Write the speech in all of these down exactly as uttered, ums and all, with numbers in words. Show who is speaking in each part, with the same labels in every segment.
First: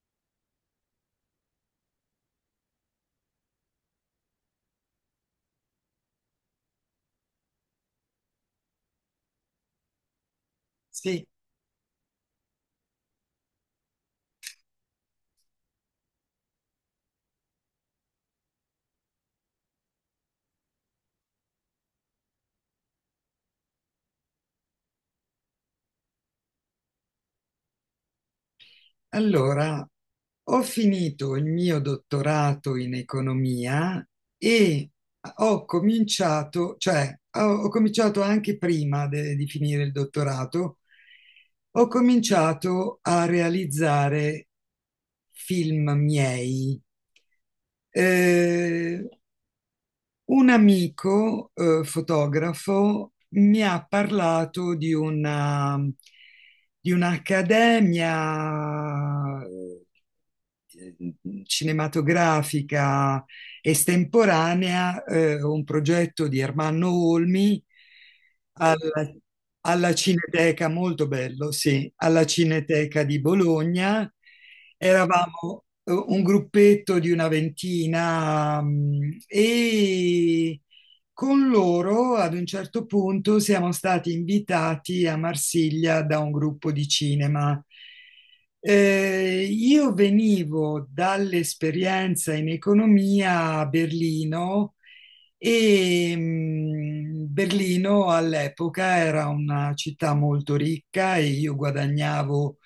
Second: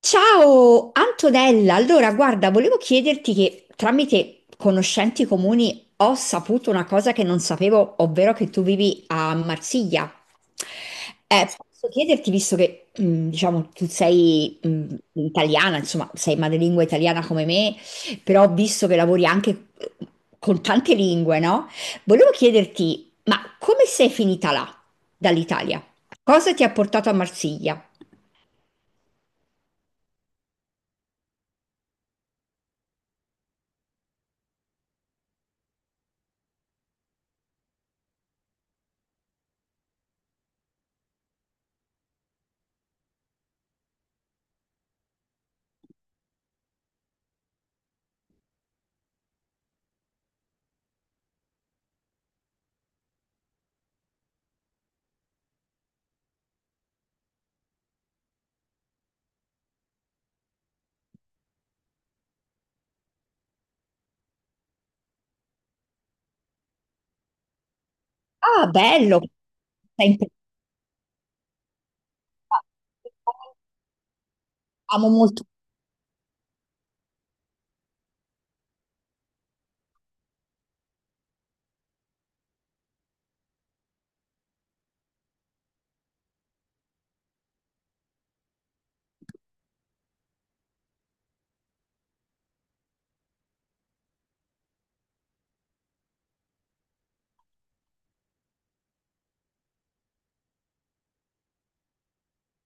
Speaker 1: Ciao Antonella, allora guarda, volevo chiederti che tramite conoscenti comuni ho saputo una cosa che non sapevo, ovvero che tu vivi a Marsiglia.
Speaker 2: Sì,
Speaker 1: Eh, posso chiederti, visto che mh, diciamo tu sei mh, italiana, insomma sei madrelingua italiana come me, però ho visto che lavori anche eh, con tante lingue, no? Volevo chiederti, ma come sei finita là, dall'Italia? Cosa ti ha portato a Marsiglia?
Speaker 2: allora ho finito il mio dottorato in economia e ho cominciato, cioè ho, ho cominciato anche prima de- di finire il dottorato, ho cominciato a realizzare film miei. Eh, Un amico, eh, fotografo mi ha parlato di una, di un'accademia eh, cinematografica estemporanea, eh, un progetto di Ermanno Olmi. Sì,
Speaker 1: Ah,
Speaker 2: alla
Speaker 1: bello!
Speaker 2: alla Cineteca, molto bello, sì, alla Cineteca di Bologna.
Speaker 1: Amo molto.
Speaker 2: Eravamo eh, un gruppetto di una ventina, mm, e con loro ad un certo punto siamo stati invitati a Marsiglia da un gruppo di cinema. Eh, io venivo dall'esperienza in economia a Berlino e mh, Berlino all'epoca era una città molto ricca e io guadagnavo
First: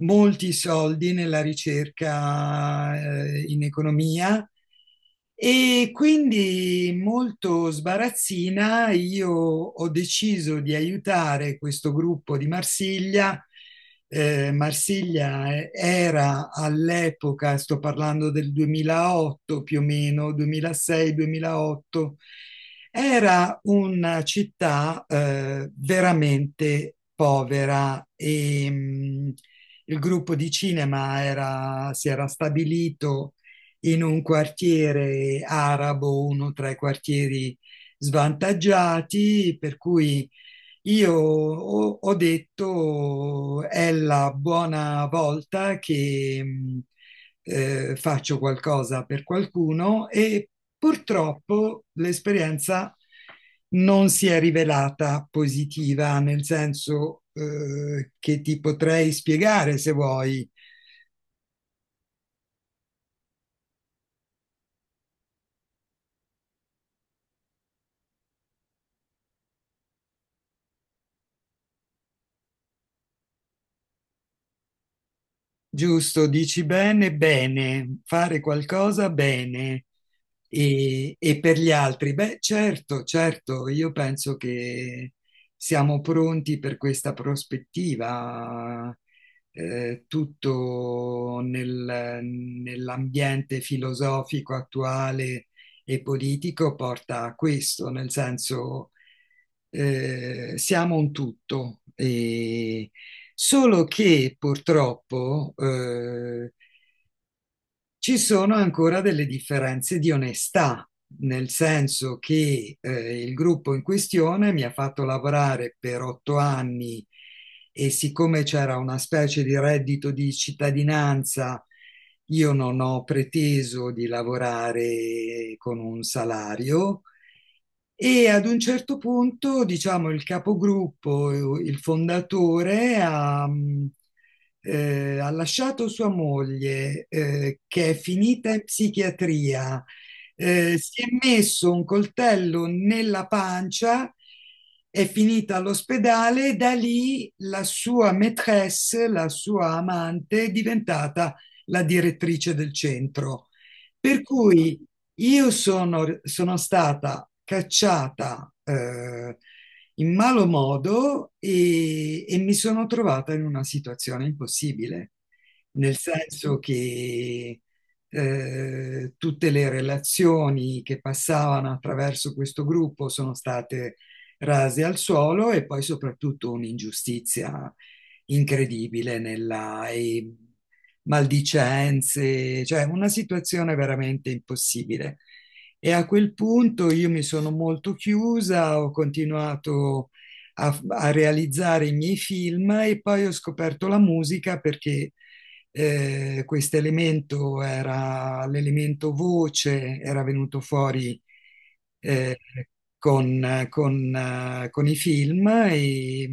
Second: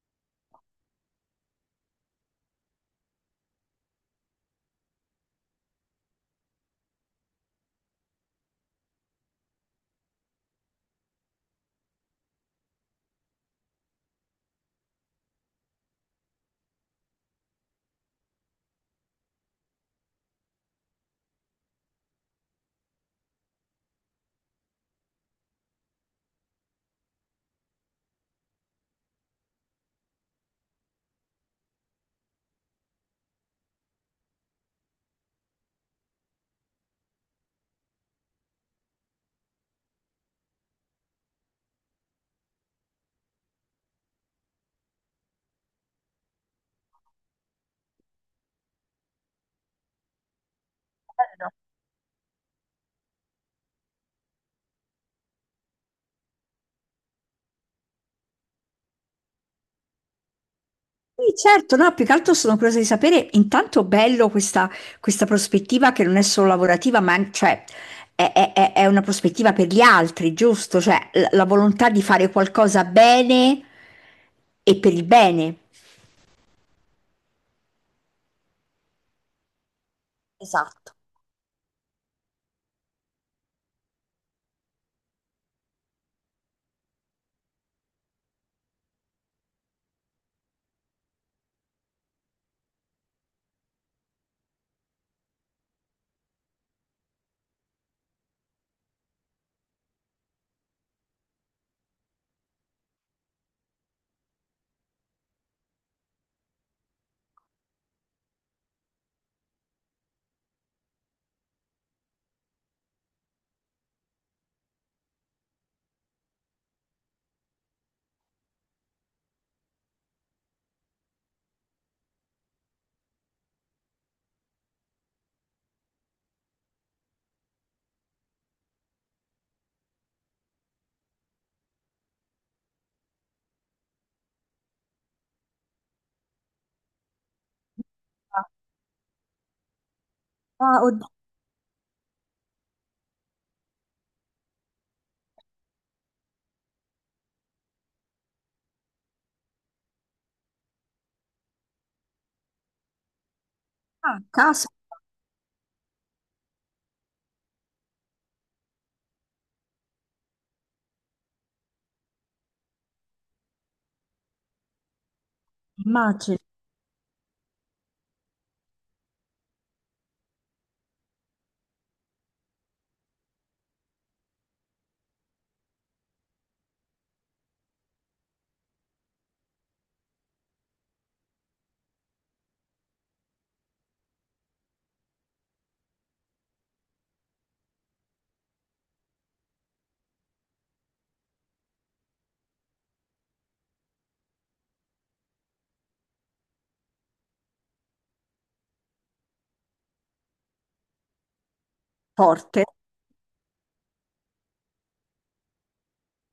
Speaker 2: molti soldi nella ricerca eh, in economia, e quindi, molto sbarazzina, io ho deciso di aiutare questo gruppo di Marsiglia. Eh, Marsiglia eh, era all'epoca, sto parlando del duemilaotto più o meno, duemilasei-duemilaotto, era una città eh, veramente povera, e mh, il gruppo di cinema era- si era stabilito in un quartiere arabo, uno tra i quartieri svantaggiati, per cui io ho, ho detto è la buona volta che mh, eh, faccio qualcosa per qualcuno, e purtroppo l'esperienza non si è rivelata positiva, nel senso, eh, che ti potrei spiegare se vuoi.
Speaker 1: Sì, certo, no, più che altro sono curiosa di sapere, intanto bello questa, questa prospettiva che non è solo lavorativa, ma an- cioè, è, è- è- è una prospettiva per gli altri, giusto? Cioè, la, la volontà di fare qualcosa bene e per il bene.
Speaker 2: Giusto, dici bene, bene, fare qualcosa bene
Speaker 1: Esatto.
Speaker 2: e, e per gli altri. Beh, certo, certo, io penso che siamo pronti per questa prospettiva. Eh, tutto nel- nell'ambiente filosofico attuale e politico porta a questo, nel senso, eh, siamo un tutto. E, Solo che purtroppo eh, ci sono ancora delle differenze di onestà, nel senso che eh, il gruppo in questione mi ha fatto lavorare per otto anni, e siccome c'era una specie di reddito di cittadinanza, io non ho preteso di lavorare con un salario, e ad un certo punto, diciamo, il capogruppo, il fondatore ha, mh, eh, ha lasciato sua moglie, eh, che è finita in psichiatria, eh,
Speaker 1: Ah,
Speaker 2: si è
Speaker 1: oddio.
Speaker 2: messo un coltello nella pancia, è finita all'ospedale, e da lì la sua maîtresse, la sua amante, è diventata la direttrice del centro.
Speaker 1: Ah,
Speaker 2: Per cui
Speaker 1: caspita.
Speaker 2: io sono, sono stata cacciata eh, in malo modo, e, e mi sono trovata in una situazione impossibile, nel
Speaker 1: Immagino.
Speaker 2: senso che eh, tutte le relazioni che passavano attraverso questo gruppo sono state rase al suolo, e poi soprattutto un'ingiustizia incredibile nella... e- maldicenze, cioè una situazione veramente impossibile. E a quel punto io mi sono molto chiusa, ho continuato a, a realizzare i miei film, e poi ho scoperto la musica perché eh, questo elemento era l'elemento voce, era venuto fuori eh,
Speaker 1: Forte.
Speaker 2: con, con, eh, con i film, e,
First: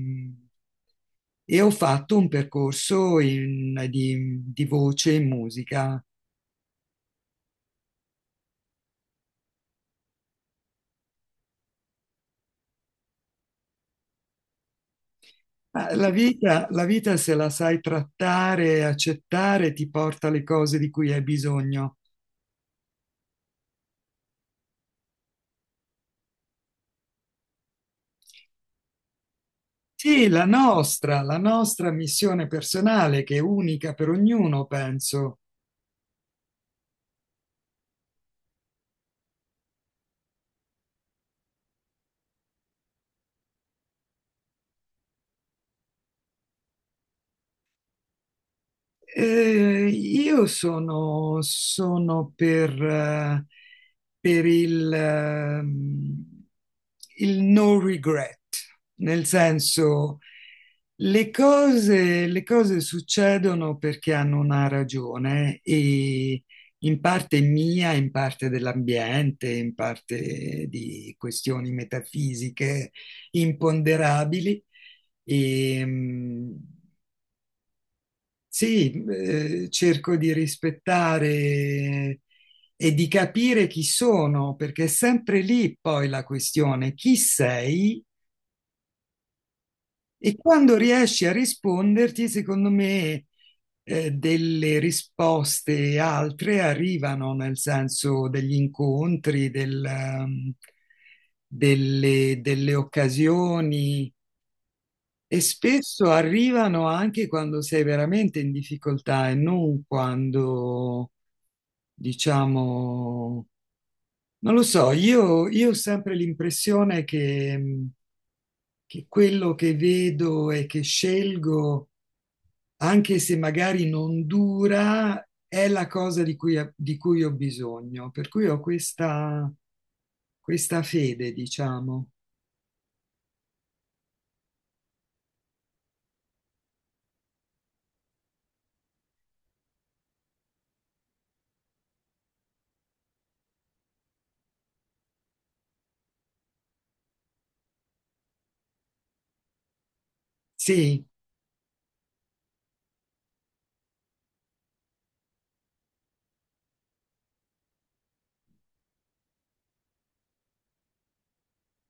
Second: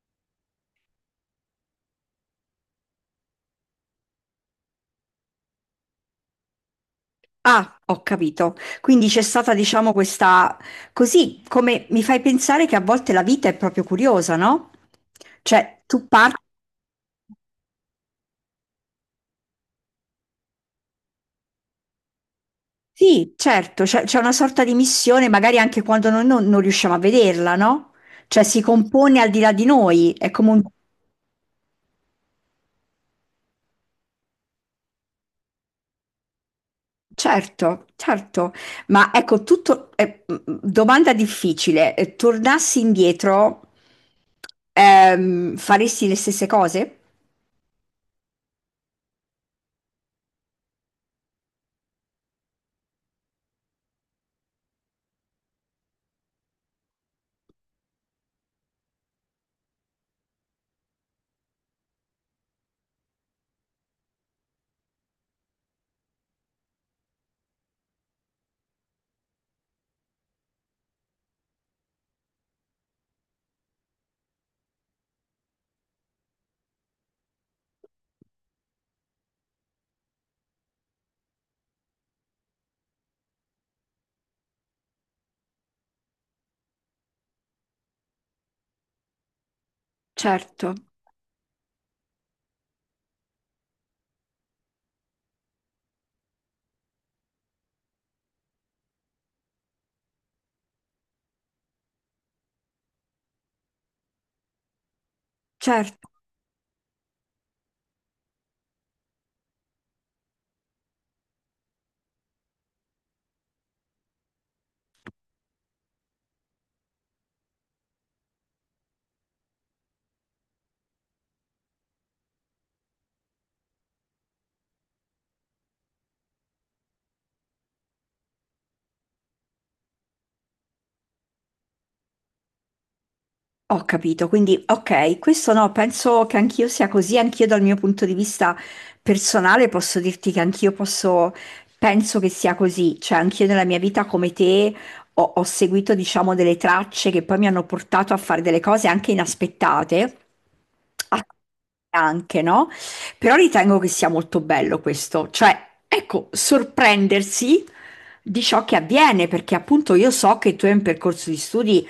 Speaker 2: e ho fatto un percorso in- di, di voce in musica.
Speaker 1: Ah, ho capito. Quindi c'è stata, diciamo, questa... Così come mi fai pensare che a volte la vita è proprio curiosa, no? Cioè,
Speaker 2: Ah,
Speaker 1: tu
Speaker 2: la
Speaker 1: parti...
Speaker 2: vita, la vita, se la sai trattare e accettare, ti porta le cose di cui hai bisogno.
Speaker 1: Sì, certo, c'è c'è una sorta di missione, magari anche quando noi non, non riusciamo a vederla, no? Cioè, si compone al di là di noi,
Speaker 2: Sì,
Speaker 1: è
Speaker 2: la
Speaker 1: come un...
Speaker 2: nostra, la nostra missione personale, che è unica per ognuno, penso.
Speaker 1: Certo, certo. Ma ecco, tutto... eh, mm, domanda difficile. Eh, Tornassi indietro, ehm, faresti le stesse cose?
Speaker 2: Eh, io sono, sono per, eh, per il, ehm, il no regret, nel senso, le cose, le cose succedono perché hanno una ragione, e in parte mia, in parte dell'ambiente, in parte di questioni metafisiche imponderabili. E, mh, sì, eh, cerco di rispettare e di capire chi sono, perché è sempre lì poi la questione, chi sei. E
Speaker 1: Certo,
Speaker 2: quando riesci a risponderti, secondo me, eh, delle risposte altre arrivano, nel senso degli incontri, del, ehm, delle, delle occasioni, e spesso
Speaker 1: certo.
Speaker 2: arrivano anche quando sei veramente in difficoltà e non quando, diciamo, non lo so, io, io ho sempre l'impressione che, mh, che quello che vedo e che scelgo, anche se magari non dura, è la cosa di cui, di cui ho bisogno. Per cui ho questa, questa fede, diciamo.
Speaker 1: Ho capito, quindi ok, questo no, penso che anch'io sia così, anch'io dal mio punto di vista personale posso dirti che anch'io posso, penso che sia così, cioè anch'io nella mia vita come te ho, ho seguito diciamo delle tracce che poi mi hanno portato a fare delle cose anche inaspettate,
Speaker 2: Sì,
Speaker 1: a- anche no? Però ritengo che sia molto bello questo, cioè ecco, sorprendersi di ciò che avviene, perché appunto io so che tu hai un percorso di studi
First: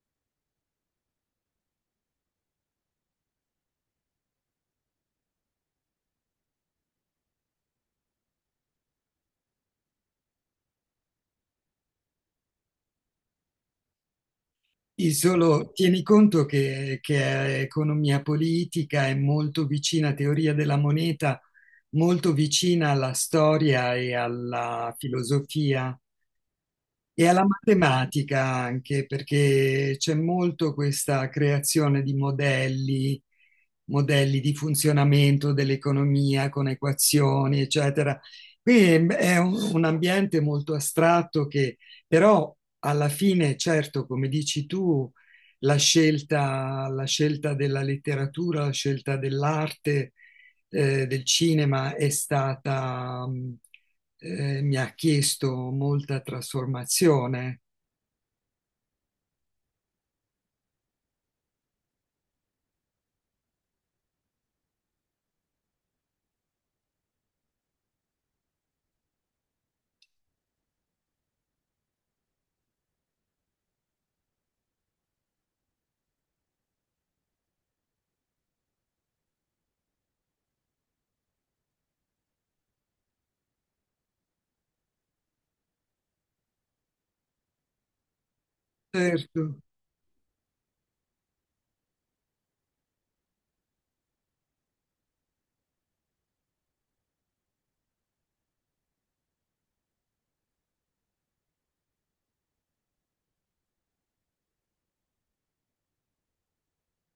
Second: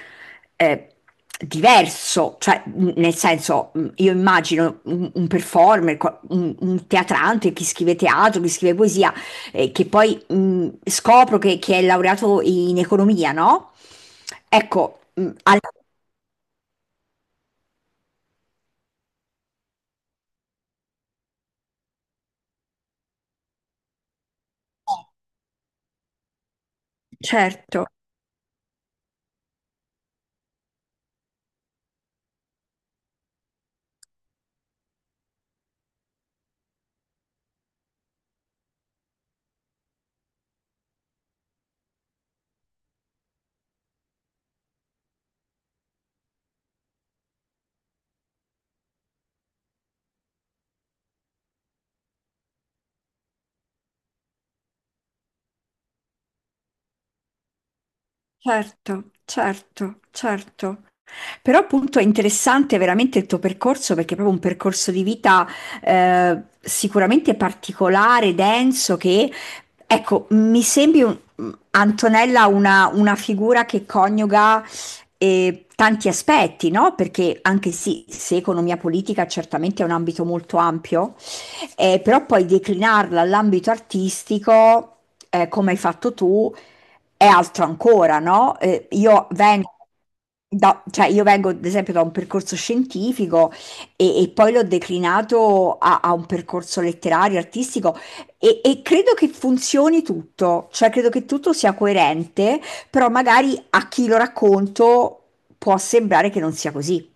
Speaker 1: eh, diverso, cioè mh, nel senso, mh, io immagino un, un performer, qua- un, un teatrante, chi scrive teatro, chi scrive poesia, eh, che poi mh, scopro che, che è laureato in economia, no? Ecco,
Speaker 2: il
Speaker 1: mh, alla-
Speaker 2: solo tieni conto che, che è economia politica è molto vicina a teoria della moneta, molto vicina alla storia e alla filosofia. E alla
Speaker 1: certo,
Speaker 2: matematica anche, perché c'è molto questa creazione di modelli, modelli di funzionamento dell'economia con equazioni, eccetera. Quindi è un, un ambiente molto astratto che però alla fine, certo, come dici tu, la scelta, la scelta della letteratura, la scelta dell'arte, eh, del cinema è stata... mh, eh, mi ha chiesto molta trasformazione,
Speaker 1: certo, certo, certo. Però appunto è interessante veramente il tuo percorso perché è proprio un percorso di vita eh, sicuramente particolare, denso, che ecco, mi sembri un- Antonella una, una figura che coniuga eh, tanti aspetti, no? Perché anche sì, se economia politica certamente è un ambito molto ampio, eh, però poi declinarla all'ambito artistico, eh, come hai fatto tu, è altro ancora, no, ehm, io
Speaker 2: certo.
Speaker 1: vengo da cioè io vengo ad esempio da un percorso scientifico e e poi l'ho declinato a a un percorso letterario, artistico e e credo che funzioni tutto, cioè credo che tutto sia coerente, però magari a chi lo racconto può sembrare che non sia così.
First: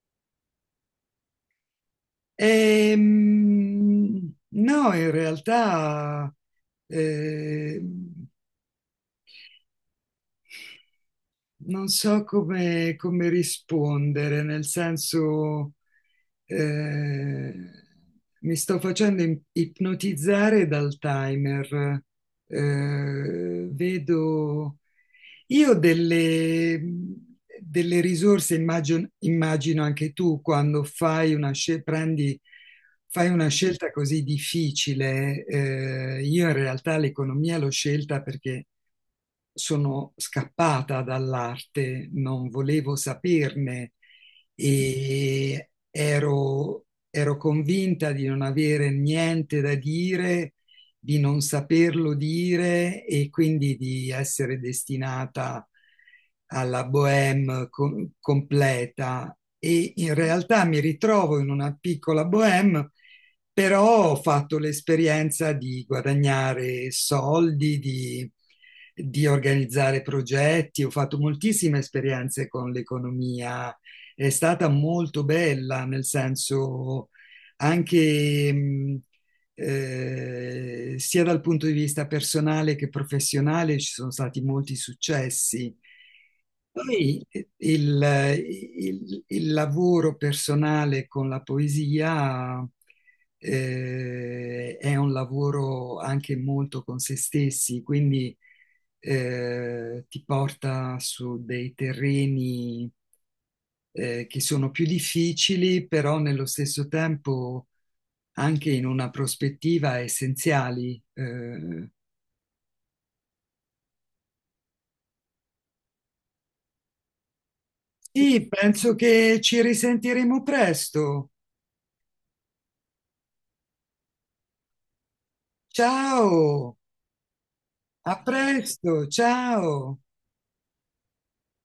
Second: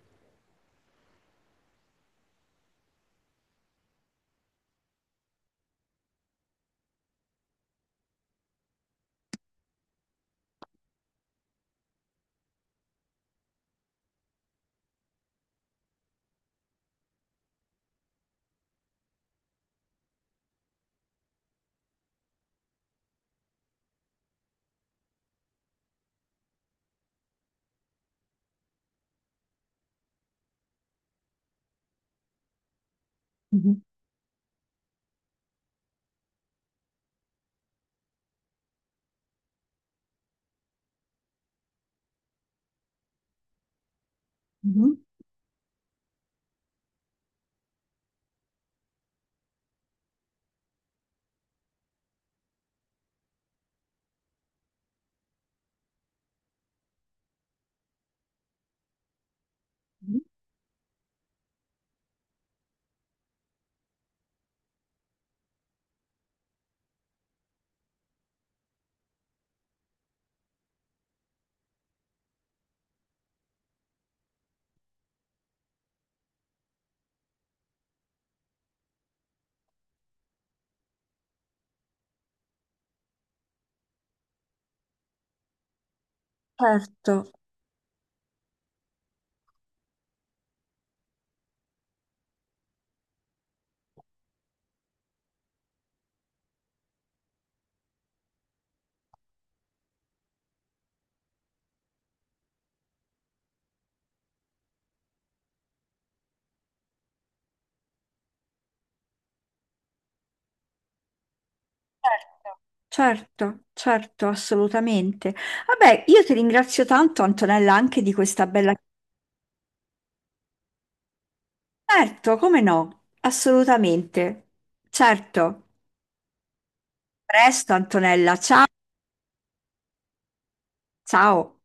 Speaker 2: E, mm, no, in realtà eh, non so come, come rispondere, nel senso, eh, mi sto facendo im- ipnotizzare dal timer. Eh, vedo io ho delle, delle risorse, immagino, immagino anche tu quando fai una scel- prendi, fai una
Speaker 1: Mh-mh,
Speaker 2: scelta così difficile. Eh, io in realtà l'economia l'ho scelta perché sono scappata dall'arte, non volevo saperne,
Speaker 1: mh-mh,
Speaker 2: e ero, ero convinta di non avere niente da dire, di non saperlo dire e quindi di essere destinata alla bohème co- completa. E in
Speaker 1: mh-mh.
Speaker 2: realtà mi ritrovo in una piccola bohème, però ho fatto l'esperienza di guadagnare soldi, di, di organizzare progetti, ho fatto moltissime esperienze con l'economia, è stata molto bella, nel senso anche mh, eh, sia dal punto di vista personale che professionale ci sono stati molti successi.
Speaker 1: Certo,
Speaker 2: Poi eh, il, eh, il- il lavoro personale con la poesia eh, è un lavoro anche molto con se stessi, quindi eh, ti porta su dei terreni eh, che sono più difficili, però nello stesso tempo anche in una prospettiva essenziali. Eh,
Speaker 1: certo, certo, certo, assolutamente. Vabbè, io ti ringrazio tanto Antonella anche di questa
Speaker 2: sì,
Speaker 1: bella.
Speaker 2: penso che ci risentiremo presto.
Speaker 1: Certo, come no? Assolutamente. Certo.
Speaker 2: Ciao!
Speaker 1: Presto,
Speaker 2: A
Speaker 1: Antonella. Ciao.
Speaker 2: presto, ciao!
Speaker 1: Ciao.